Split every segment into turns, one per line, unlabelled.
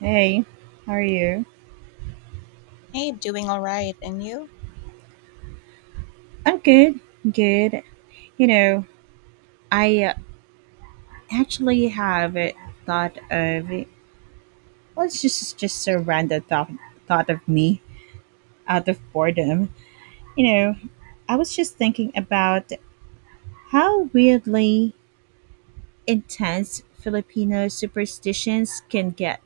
Hey, how are you?
Hey, doing all right. And you?
I'm good, good. You know, I actually have thought of it's just a random thought thought of me out of boredom. You know, I was just thinking about how weirdly intense Filipino superstitions can get.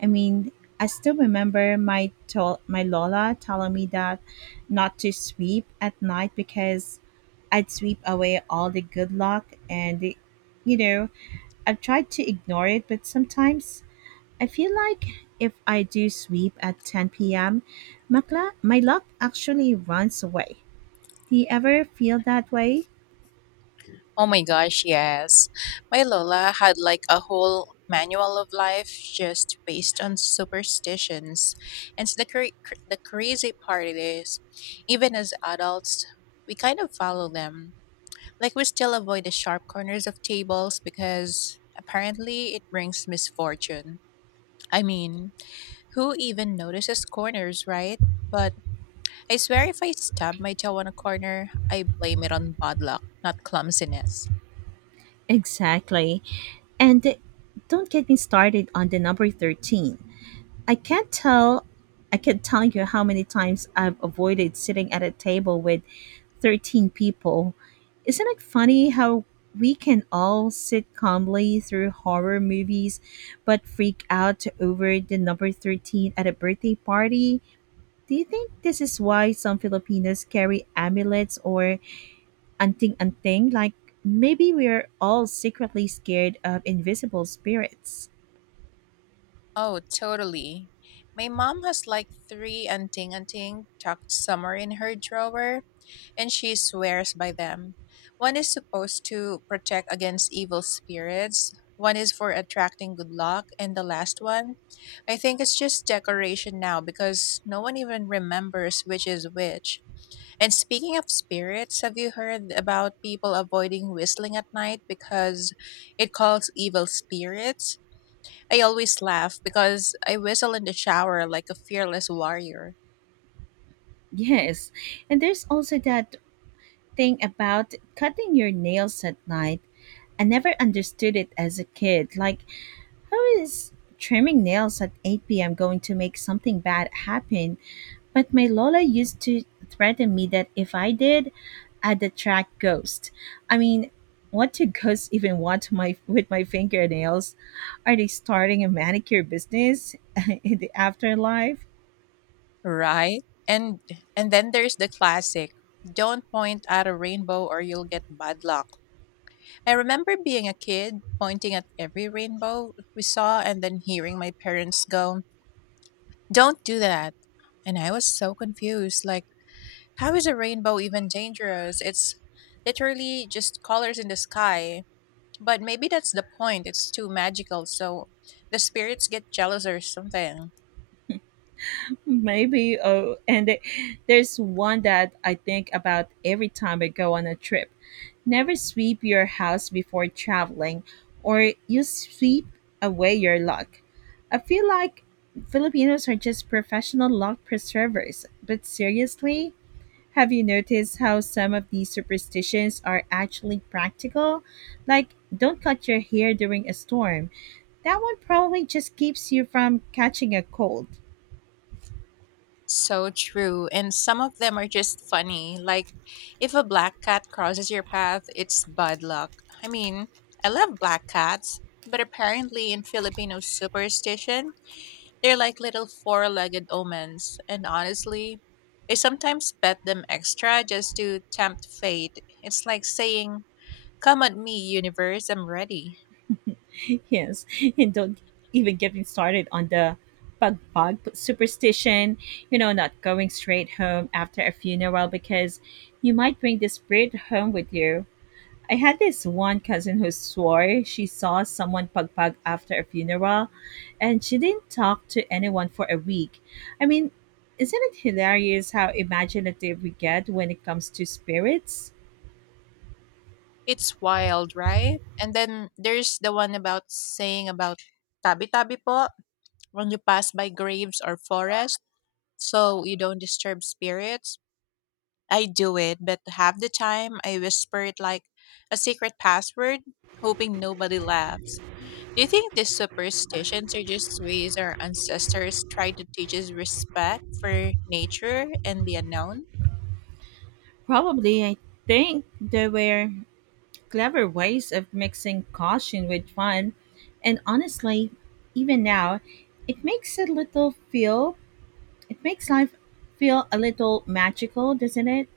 I mean, I still remember my my Lola telling me that not to sweep at night, because I'd sweep away all the good luck and the, you know, I've tried to ignore it, but sometimes I feel like if I do sweep at 10 p.m., my luck actually runs away. Do you ever feel that way?
Oh my gosh, yes. My Lola had like a whole manual of life just based on superstitions. And so the crazy part it is, even as adults, we kind of follow them. Like we still avoid the sharp corners of tables because apparently it brings misfortune. I mean, who even notices corners, right? But I swear if I stab my jaw on a corner, I blame it on bad luck, not clumsiness.
Exactly. And don't get me started on the number 13. I can't tell I can not tell you how many times I've avoided sitting at a table with 13 people. Isn't it funny how we can all sit calmly through horror movies but freak out over the number 13 at a birthday party? Do you think this is why some Filipinos carry amulets or anting anting? Like maybe we're all secretly scared of invisible spirits.
Oh, totally. My mom has like three anting anting tucked somewhere in her drawer, and she swears by them. One is supposed to protect against evil spirits, one is for attracting good luck, and the last one, I think it's just decoration now because no one even remembers which is which. And speaking of spirits, have you heard about people avoiding whistling at night because it calls evil spirits? I always laugh because I whistle in the shower like a fearless warrior,
Yes, and there's also that thing about cutting your nails at night. I never understood it as a kid. Like, how is trimming nails at 8 p.m. going to make something bad happen? But my Lola used to threaten me that if I did, I'd attract ghosts. I mean, what do ghosts even want my with my fingernails? Are they starting a manicure business in the afterlife?
right? And then there's the classic, don't point at a rainbow or you'll get bad luck. I remember being a kid pointing at every rainbow we saw and then hearing my parents go, "Don't do that." And I was so confused, like how is a rainbow even dangerous? It's literally just colors in the sky. But maybe that's the point. It's too magical, so the spirits get jealous or something.
Maybe. Oh, and there's one that I think about every time I go on a trip. Never sweep your house before traveling, or you sweep away your luck. I feel like Filipinos are just professional luck preservers. But seriously, have you noticed how some of these superstitions are actually practical? Like, don't cut your hair during a storm. That one probably just keeps you from catching a cold.
So true. And some of them are just funny. Like if a black cat crosses your path, it's bad luck. I mean, I love black cats, but apparently in Filipino superstition, they're like little four legged omens, and honestly, I sometimes pet them extra just to tempt fate. It's like saying, come at me, universe, I'm ready.
Yes, and don't even get me started on the pagpag superstition, you know, not going straight home after a funeral because you might bring the spirit home with you. I had this one cousin who swore she saw someone pagpag after a funeral, and she didn't talk to anyone for a week. I mean, isn't it hilarious how imaginative we get when it comes to spirits?
It's wild, right? And then there's the one about saying about tabi tabi po when you pass by graves or forest so you don't disturb spirits. I do it, but half the time I whisper it like a secret password, hoping nobody laughs. Do you think these superstitions are just ways our ancestors tried to teach us respect for nature and the unknown?
Probably. I think they were clever ways of mixing caution with fun. And honestly, even now, it makes a little feel, it makes life feel a little magical, doesn't it?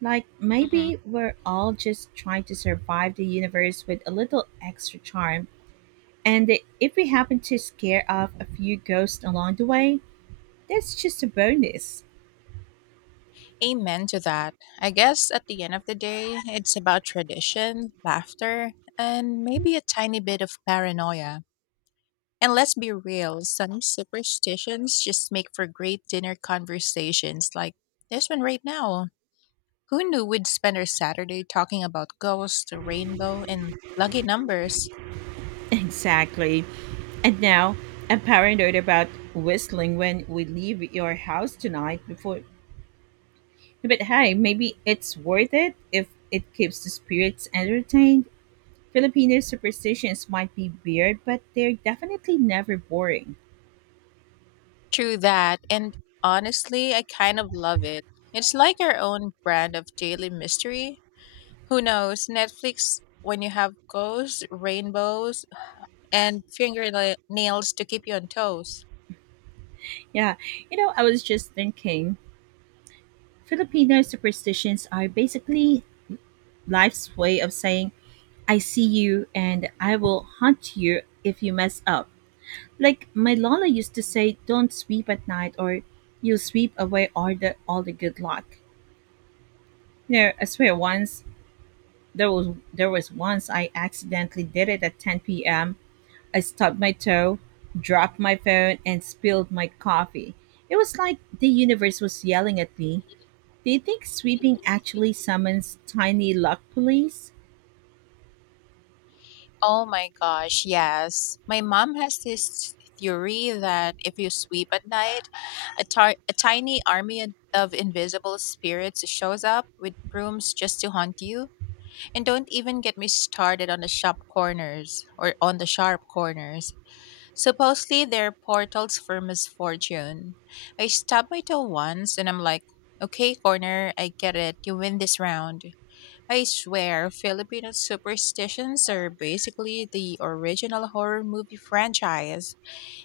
Like
Hmm.
maybe we're all just trying to survive the universe with a little extra charm. And if we happen to scare off a few ghosts along the way, that's just a bonus.
Amen to that. I guess at the end of the day, it's about tradition, laughter, and maybe a tiny bit of paranoia. And let's be real, some superstitions just make for great dinner conversations like this one right now. Who knew we'd spend our Saturday talking about ghosts, the rainbow, and lucky numbers?
Exactly. And now, I'm paranoid about whistling when we leave your house tonight before. But hey, maybe it's worth it if it keeps the spirits entertained. Filipino superstitions might be weird, but they're definitely never boring.
True that, and honestly, I kind of love it. It's like our own brand of daily mystery. Who knows? Netflix, when you have ghosts, rainbows, and fingernails to keep you on toes.
Yeah, you know, I was just thinking Filipino superstitions are basically life's way of saying, I see you and I will hunt you if you mess up. Like my Lola used to say, don't sweep at night or you'll sweep away all the good luck. You know, I swear once There was there was once I accidentally did it at 10 p.m. I stubbed my toe, dropped my phone, and spilled my coffee. It was like the universe was yelling at me. Do you think sweeping actually summons tiny luck police?
Oh my gosh, yes. My mom has this theory that if you sweep at night, a tiny army of invisible spirits shows up with brooms just to haunt you. And don't even get me started on the sharp corners. Supposedly they're portals for misfortune. I stabbed my toe once and I'm like, okay, corner, I get it. You win this round. I swear, Filipino superstitions are basically the original horror movie franchise.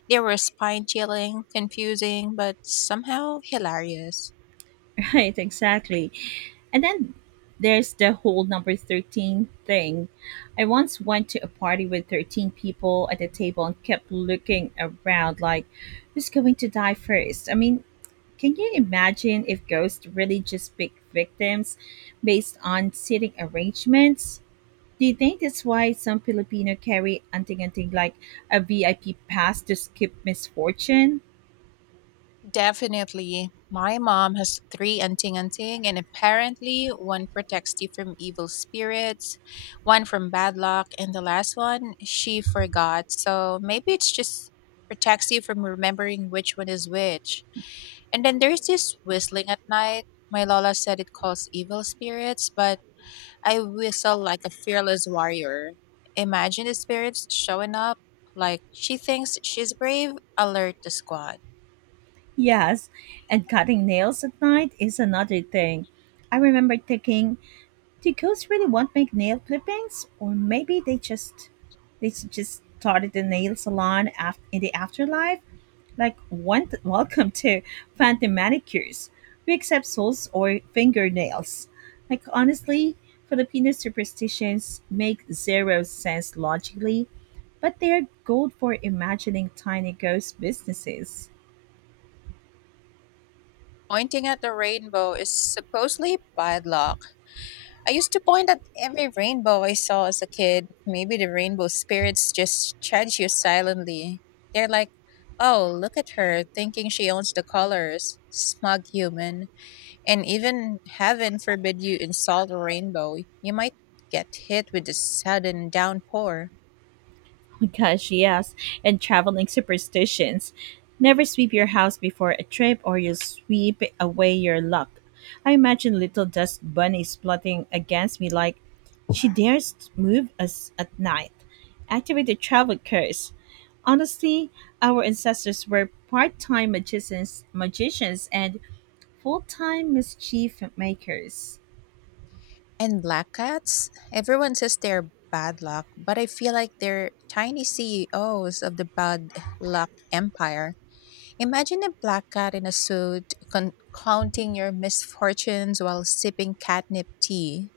They were spine chilling, confusing, but somehow hilarious.
Right, exactly. And then there's the whole number 13 thing. I once went to a party with 13 people at the table and kept looking around like, who's going to die first? I mean, can you imagine if ghosts really just pick victims based on seating arrangements? Do you think that's why some Filipino carry anting-anting, like a VIP pass to skip misfortune?
Definitely. My mom has three anting anting, and apparently one protects you from evil spirits, one from bad luck, and the last one she forgot. So maybe it's just protects you from remembering which one is which. And then there's this whistling at night. My Lola said it calls evil spirits, but I whistle like a fearless warrior. Imagine the spirits showing up like she thinks she's brave, alert the squad.
Yes, and cutting nails at night is another thing. I remember thinking, do ghosts really want my nail clippings, or maybe they just started the nail salon in the afterlife? Like, one, welcome to Phantom Manicures. We accept souls or fingernails. Like, honestly, Filipino superstitions make zero sense logically, but they're gold for imagining tiny ghost businesses.
Pointing at the rainbow is supposedly bad luck. I used to point at every rainbow I saw as a kid. Maybe the rainbow spirits just judge you silently. They're like, oh, look at her, thinking she owns the colors. Smug human. And even heaven forbid you insult a rainbow, you might get hit with a sudden downpour.
Gosh, yes! And traveling superstitions. Never sweep your house before a trip, or you'll sweep away your luck. I imagine little dust bunnies plotting against me like, she dares move us at night. Activate the travel curse. Honestly, our ancestors were part time magicians and full time mischief makers.
And black cats? Everyone says they're bad luck, but I feel like they're tiny CEOs of the bad luck empire. Imagine a black cat in a suit counting your misfortunes while sipping catnip tea.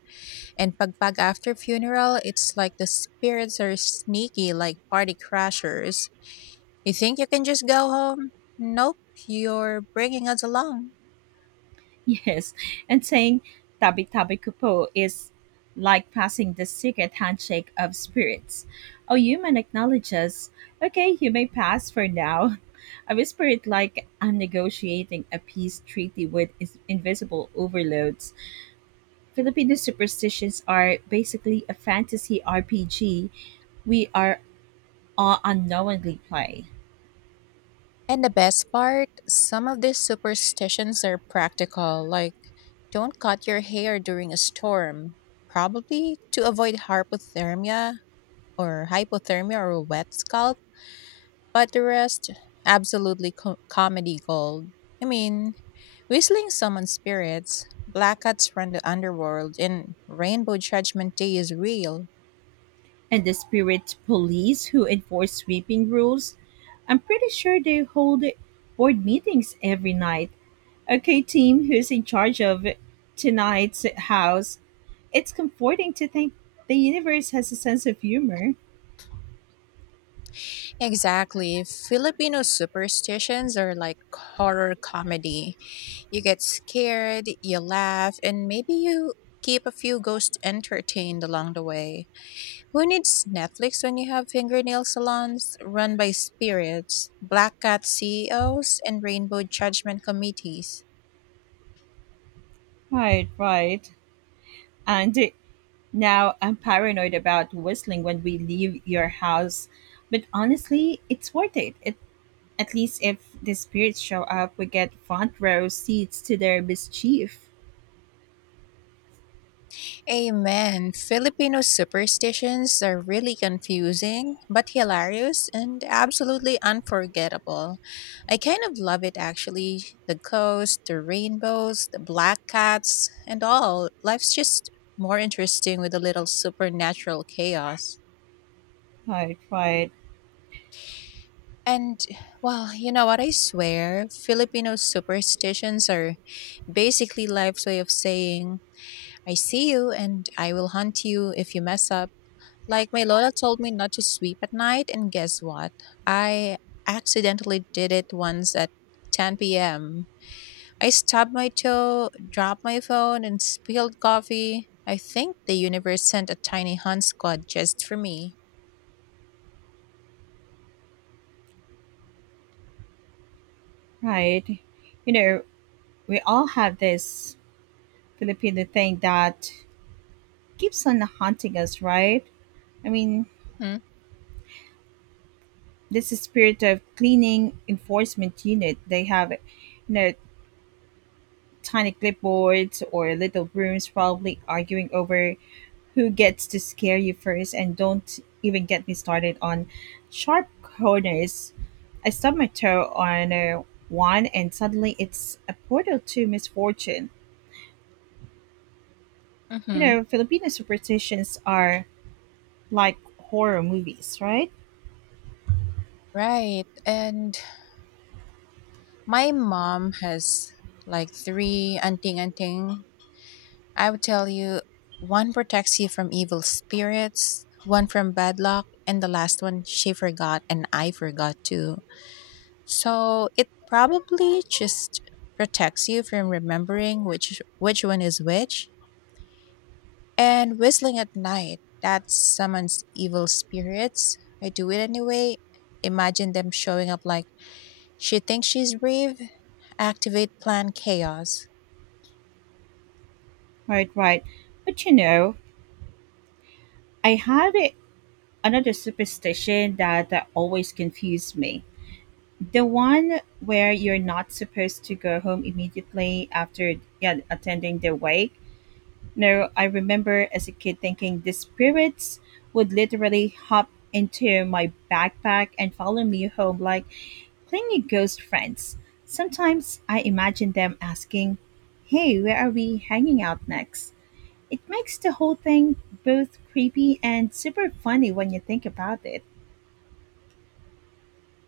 And pagpag after funeral, it's like the spirits are sneaky like party crashers. You think you can just go home? Nope, you're bringing us along.
Yes, and saying tabi tabi kupo is like passing the secret handshake of spirits. A human acknowledges, okay, you may pass for now. A spirit like I'm negotiating a peace treaty with invisible overloads. Filipino superstitions are basically a fantasy RPG we are all unknowingly play.
And the best part, some of these superstitions are practical, like don't cut your hair during a storm, probably to avoid hypothermia or a wet scalp, but the rest, absolutely comedy gold. I mean, whistling summons spirits, black cats from the underworld, and rainbow judgment day is real.
And the spirit police who enforce sweeping rules. I'm pretty sure they hold board meetings every night. Okay, team, who's in charge of tonight's house? It's comforting to think the universe has a sense of humor.
Exactly. Filipino superstitions are like horror comedy. You get scared, you laugh, and maybe you keep a few ghosts entertained along the way. Who needs Netflix when you have fingernail salons run by spirits, black cat CEOs, and rainbow judgment committees?
Right, right. And now I'm paranoid about whistling when we leave your house. But honestly, it's worth it, at least if the spirits show up, we get front row seats to their mischief.
Amen. Filipino superstitions are really confusing, but hilarious and absolutely unforgettable. I kind of love it actually. The ghosts, the rainbows, the black cats, and all. Life's just more interesting with a little supernatural chaos.
Right, right.
And, well, you know what? I swear, Filipino superstitions are basically life's way of saying, I see you and I will hunt you if you mess up. Like my Lola told me not to sweep at night, and guess what? I accidentally did it once at 10 p.m. I stubbed my toe, dropped my phone, and spilled coffee. I think the universe sent a tiny hunt squad just for me.
Right. You know, we all have this Filipino thing that keeps on haunting us, right? I mean,
Mm-hmm.
this is spirit of cleaning enforcement unit. They have, you know, tiny clipboards or little brooms probably arguing over who gets to scare you first, and don't even get me started on sharp corners. I stub my toe on one and suddenly it's a portal to misfortune. You
Hmm.
know, Filipino superstitions are like horror movies, right?
Right. And my mom has like three anting anting. I would tell you one protects you from evil spirits, one from bad luck, and the last one she forgot and I forgot too. So it probably just protects you from remembering which one is which. And whistling at night, that summons evil spirits. I do it anyway. Imagine them showing up like she thinks she's brave. Activate plan chaos.
Right, right. But you know, I had another superstition that always confused me. The one where you're not supposed to go home immediately after yeah, attending the wake. No, I remember as a kid thinking the spirits would literally hop into my backpack and follow me home like clingy ghost friends. Sometimes I imagine them asking, hey, where are we hanging out next? It makes the whole thing both creepy and super funny when you think about it.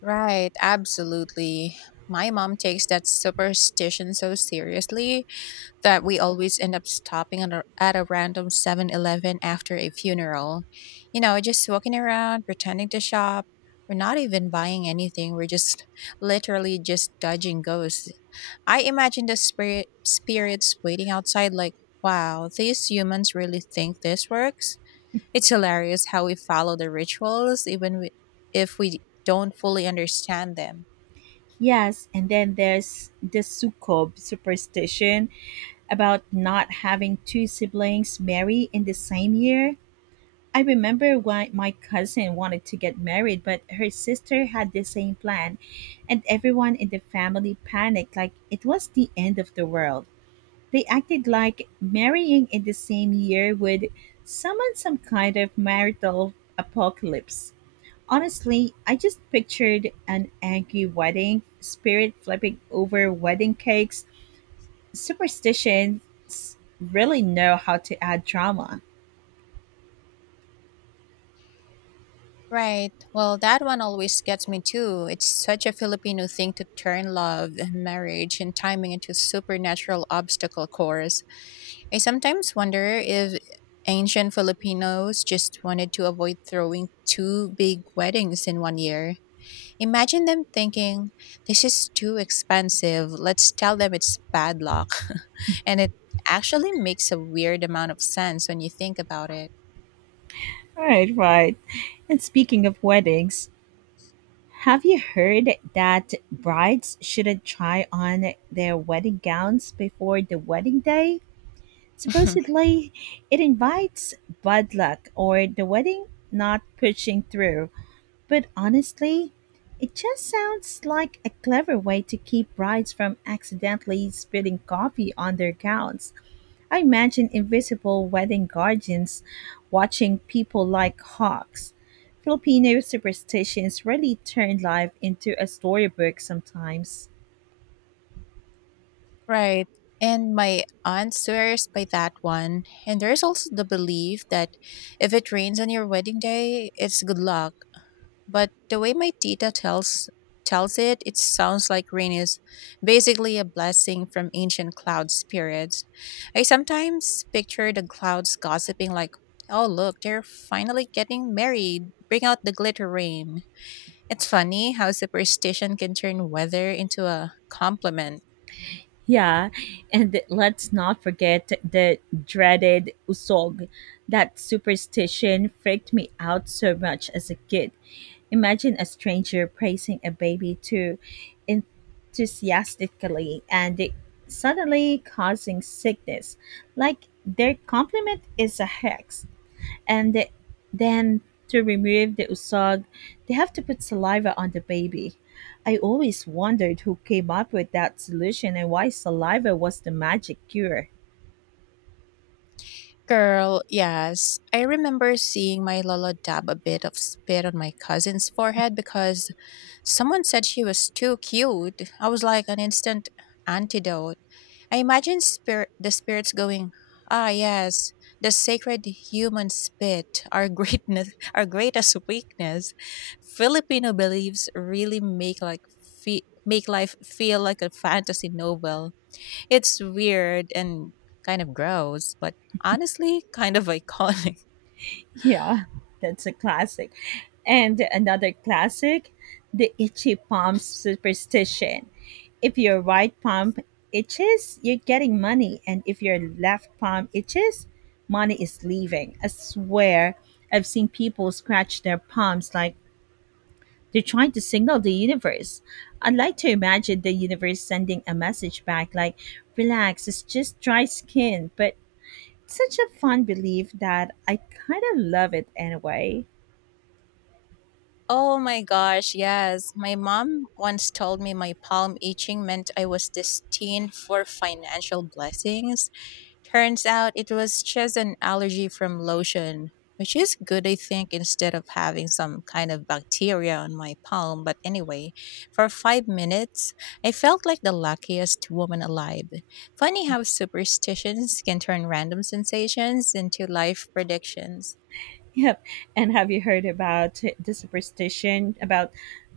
Right, absolutely. My mom takes that superstition so seriously that we always end up stopping at a random 7-Eleven after a funeral. You know, just walking around, pretending to shop. We're not even buying anything. We're just literally just dodging ghosts. I imagine the spirits waiting outside like, wow, these humans really think this works? It's hilarious how we follow the rituals even we, if we don't fully understand them.
Yes, and then there's the Sukob superstition about not having two siblings marry in the same year. I remember why my cousin wanted to get married, but her sister had the same plan, and everyone in the family panicked like it was the end of the world. They acted like marrying in the same year would summon some kind of marital apocalypse. Honestly, I just pictured an angry wedding spirit flipping over wedding cakes. Superstitions really know how to add drama.
Right. Well, that one always gets me too. It's such a Filipino thing to turn love and marriage and timing into supernatural obstacle course. I sometimes wonder if ancient Filipinos just wanted to avoid throwing two big weddings in one year. Imagine them thinking, this is too expensive, let's tell them it's bad luck. And it actually makes a weird amount of sense when you think about it.
Right, right. And speaking of weddings, have you heard that brides shouldn't try on their wedding gowns before the wedding day? Supposedly, it invites bad luck or the wedding not pushing through. But honestly, it just sounds like a clever way to keep brides from accidentally spilling coffee on their gowns. I imagine invisible wedding guardians watching people like hawks. Filipino superstitions really turn life into a storybook sometimes.
Right. And my aunt swears by that one. And there's also the belief that if it rains on your wedding day, it's good luck, but the way my tita tells it, it sounds like rain is basically a blessing from ancient cloud spirits. I sometimes picture the clouds gossiping like, "Oh, look, they're finally getting married. Bring out the glitter rain." It's funny how superstition can turn weather into a compliment.
Yeah, and let's not forget the dreaded usog. That superstition freaked me out so much as a kid. Imagine a stranger praising a baby too enthusiastically and it suddenly causing sickness, like their compliment is a hex, and then to remove the usag, they have to put saliva on the baby. I always wondered who came up with that solution and why saliva was the magic cure.
Girl, yes. I remember seeing my lola dab a bit of spit on my cousin's forehead because someone said she was too cute. I was like an instant antidote. I imagine the spirits going, "Ah, yes, the sacred human spit, our greatness, our greatest weakness." Filipino beliefs really make life feel like a fantasy novel. It's weird and kind of gross, but honestly, kind of iconic.
Yeah, that's a classic. And another classic, the itchy palm superstition. If your right palm itches, you're getting money. And if your left palm itches, money is leaving. I swear, I've seen people scratch their palms like they're trying to signal the universe. I'd like to imagine the universe sending a message back like, relax, it's just dry skin. But such a fun belief that I kind of love it anyway.
Oh my gosh, yes. My mom once told me my palm itching meant I was destined for financial blessings. Turns out it was just an allergy from lotion, which is good, I think, instead of having some kind of bacteria on my palm. But anyway, for 5 minutes, I felt like the luckiest woman alive. Funny how superstitions can turn random sensations into life predictions.
Yep. And have you heard about the superstition about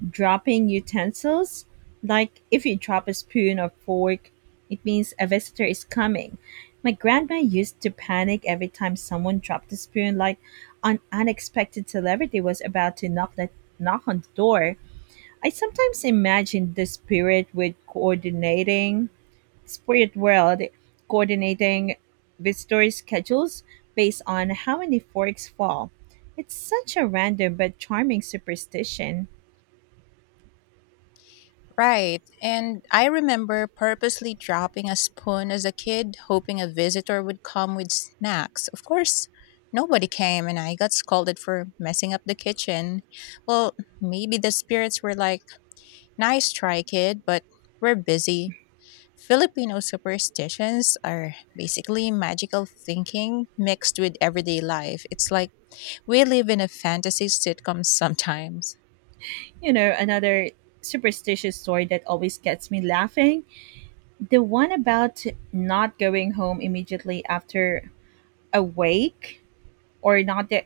dropping utensils? Like, if you drop a spoon or fork, it means a visitor is coming. My grandma used to panic every time someone dropped a spoon, like an unexpected celebrity was about to knock on the door. I sometimes imagine the spirit with coordinating Spirit World, coordinating visitor schedules based on how many forks fall. It's such a random but charming superstition.
Right. And I remember purposely dropping a spoon as a kid, hoping a visitor would come with snacks. Of course, nobody came, and I got scolded for messing up the kitchen. Well, maybe the spirits were like, nice try, kid, but we're busy. Filipino superstitions are basically magical thinking mixed with everyday life. It's like we live in a fantasy sitcom sometimes.
You know, another superstitious story that always gets me laughing, the one about not going home immediately after a wake or not the,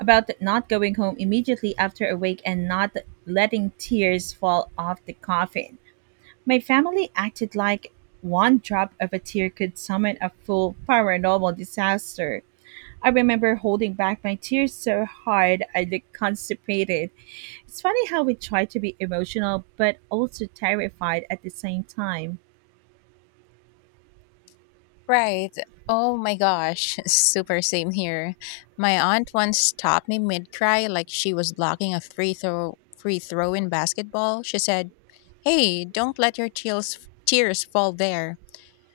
about not going home immediately after a wake and not letting tears fall off the coffin. My family acted like one drop of a tear could summon a full paranormal disaster. I remember holding back my tears so hard I looked constipated. It's funny how we try to be emotional but also terrified at the same time.
Right. Oh my gosh. Super same here. My aunt once stopped me mid cry like she was blocking a free throw in basketball. She said, hey, don't let your tears fall there.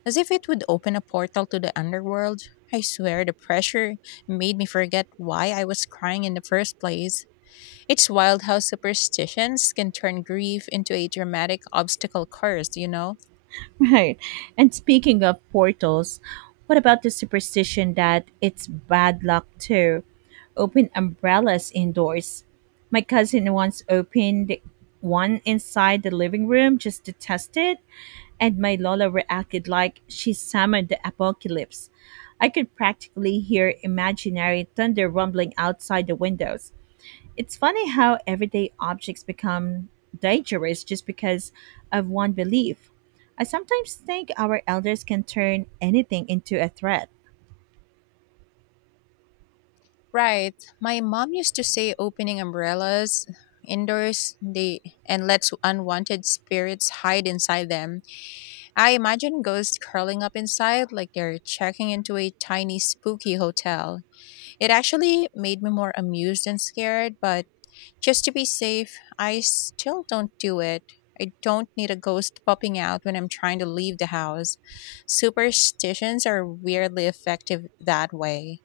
As if it would open a portal to the underworld, I swear the pressure made me forget why I was crying in the first place. It's wild how superstitions can turn grief into a dramatic obstacle course, you know?
Right. And speaking of portals, what about the superstition that it's bad luck to open umbrellas indoors? My cousin once opened one inside the living room just to test it, and my Lola reacted like she summoned the apocalypse. I could practically hear imaginary thunder rumbling outside the windows. It's funny how everyday objects become dangerous just because of one belief. I sometimes think our elders can turn anything into a threat.
Right. My mom used to say opening umbrellas indoors they and lets unwanted spirits hide inside them. I imagine ghosts curling up inside like they're checking into a tiny spooky hotel. It actually made me more amused and scared, but just to be safe, I still don't do it. I don't need a ghost popping out when I'm trying to leave the house. Superstitions are weirdly effective that way.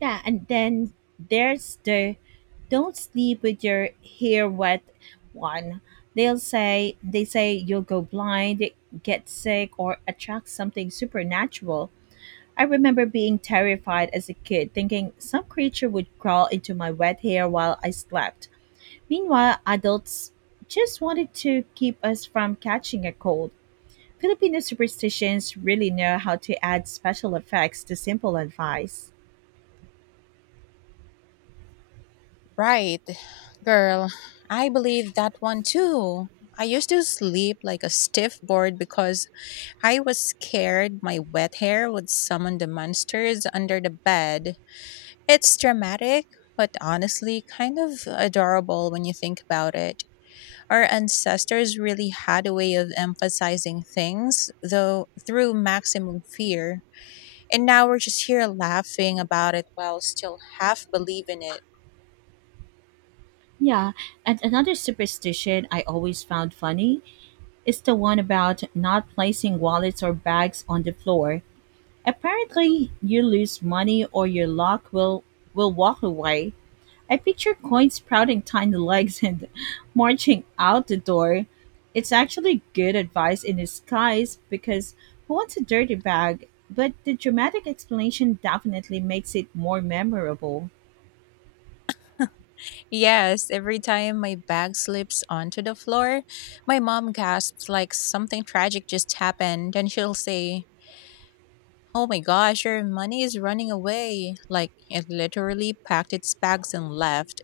Yeah, and then there's the don't sleep with your hair wet one. They say you'll go blind, get sick, or attract something supernatural. I remember being terrified as a kid, thinking some creature would crawl into my wet hair while I slept. Meanwhile, adults just wanted to keep us from catching a cold. Filipino superstitions really know how to add special effects to simple advice.
Right, girl. I believe that one too. I used to sleep like a stiff board because I was scared my wet hair would summon the monsters under the bed. It's dramatic, but honestly kind of adorable when you think about it. Our ancestors really had a way of emphasizing things, though through maximum fear. And now we're just here laughing about it while still half believing it.
Yeah, and another superstition I always found funny is the one about not placing wallets or bags on the floor. Apparently, you lose money or your lock will walk away. I picture coins sprouting tiny legs and marching out the door. It's actually good advice in disguise because who wants a dirty bag? But the dramatic explanation definitely makes it more memorable.
Yes, every time my bag slips onto the floor, my mom gasps like something tragic just happened, and she'll say, oh my gosh, your money is running away. Like it literally packed its bags and left.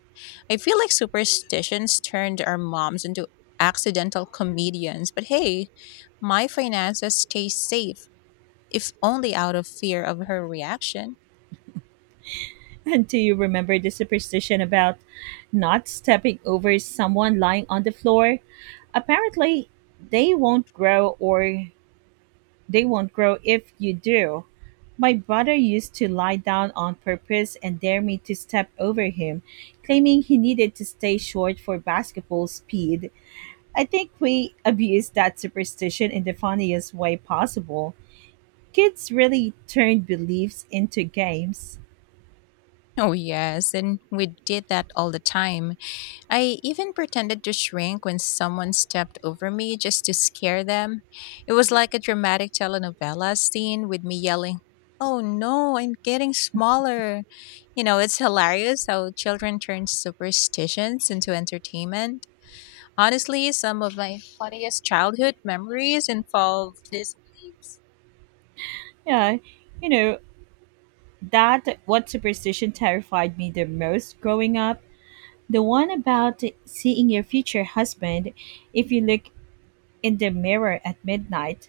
I feel like superstitions turned our moms into accidental comedians, but hey, my finances stay safe if only out of fear of her reaction.
And do you remember the superstition about not stepping over someone lying on the floor? Apparently, they won't grow or they won't grow if you do. My brother used to lie down on purpose and dare me to step over him, claiming he needed to stay short for basketball speed. I think we abused that superstition in the funniest way possible. Kids really turn beliefs into games.
Oh, yes, and we did that all the time. I even pretended to shrink when someone stepped over me just to scare them. It was like a dramatic telenovela scene with me yelling, oh no, I'm getting smaller. You know, it's hilarious how children turn superstitions into entertainment. Honestly, some of my funniest childhood memories involve these beliefs.
Yeah, you know, that what superstition terrified me the most growing up? The one about seeing your future husband if you look in the mirror at midnight.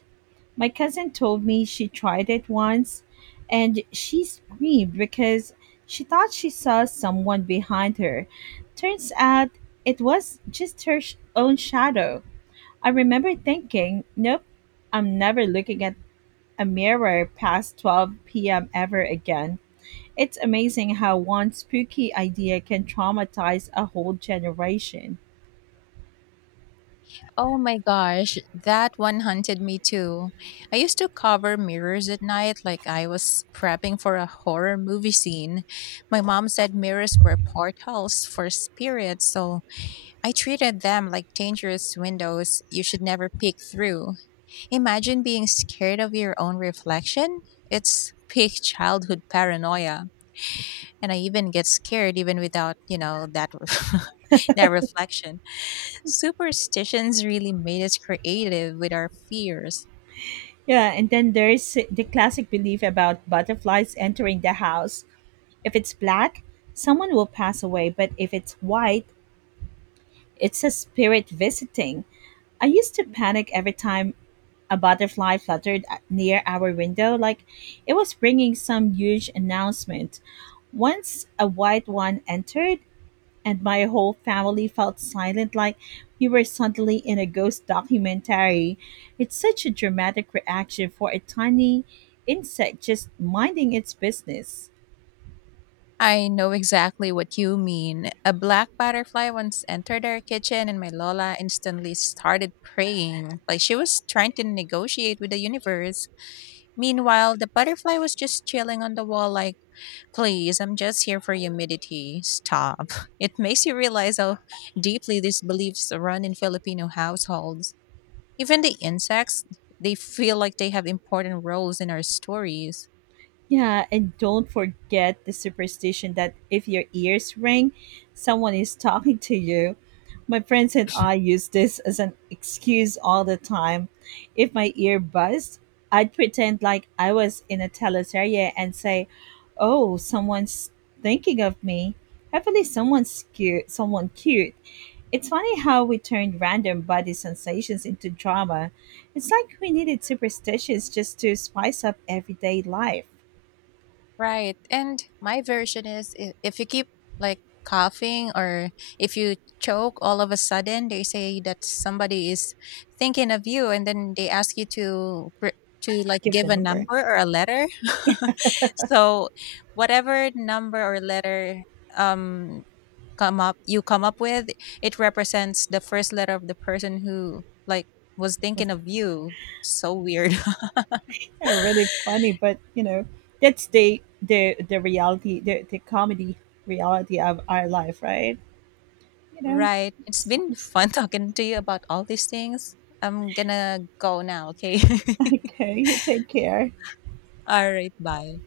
My cousin told me she tried it once and she screamed because she thought she saw someone behind her. Turns out it was just her own shadow. I remember thinking, nope, I'm never looking at a mirror past 12 p.m. ever again. It's amazing how one spooky idea can traumatize a whole generation.
Oh my gosh, that one haunted me too. I used to cover mirrors at night like I was prepping for a horror movie scene. My mom said mirrors were portals for spirits, so I treated them like dangerous windows you should never peek through. Imagine being scared of your own reflection. It's peak childhood paranoia. And I even get scared even without, you know, that that reflection. Superstitions really made us creative with our fears.
Yeah, and then there's the classic belief about butterflies entering the house. If it's black, someone will pass away, but if it's white, it's a spirit visiting. I used to panic every time a butterfly fluttered near our window, like it was bringing some huge announcement. Once a white one entered, and my whole family felt silent like we were suddenly in a ghost documentary. It's such a dramatic reaction for a tiny insect just minding its business.
I know exactly what you mean. A black butterfly once entered our kitchen, and my Lola instantly started praying, like she was trying to negotiate with the universe. Meanwhile, the butterfly was just chilling on the wall, like, please, I'm just here for humidity. Stop. It makes you realize how deeply these beliefs run in Filipino households. Even the insects, they feel like they have important roles in our stories.
Yeah, and don't forget the superstition that if your ears ring, someone is talking to you. My friends and I use this as an excuse all the time. If my ear buzzed, I'd pretend like I was in a teleserye and say, "Oh, someone's thinking of me." Hopefully, someone's cute. Someone cute. It's funny how we turned random body sensations into drama. It's like we needed superstitions just to spice up everyday life.
Right. And my version is if you keep like coughing or if you choke all of a sudden, they say that somebody is thinking of you and then they ask you to like
Give
give
the
a
number. It
number or a letter. So whatever number or letter um come up you come up with, it represents the first letter of the person who like was
was
thinking of you. So weird.
kind of really funny, but that's the reality, the comedy reality of our life, right? you know
Right. It's been
Sounds.
fun talking to you about all these things. I'm gonna go now, okay?
Okay, you take care.
All right, bye.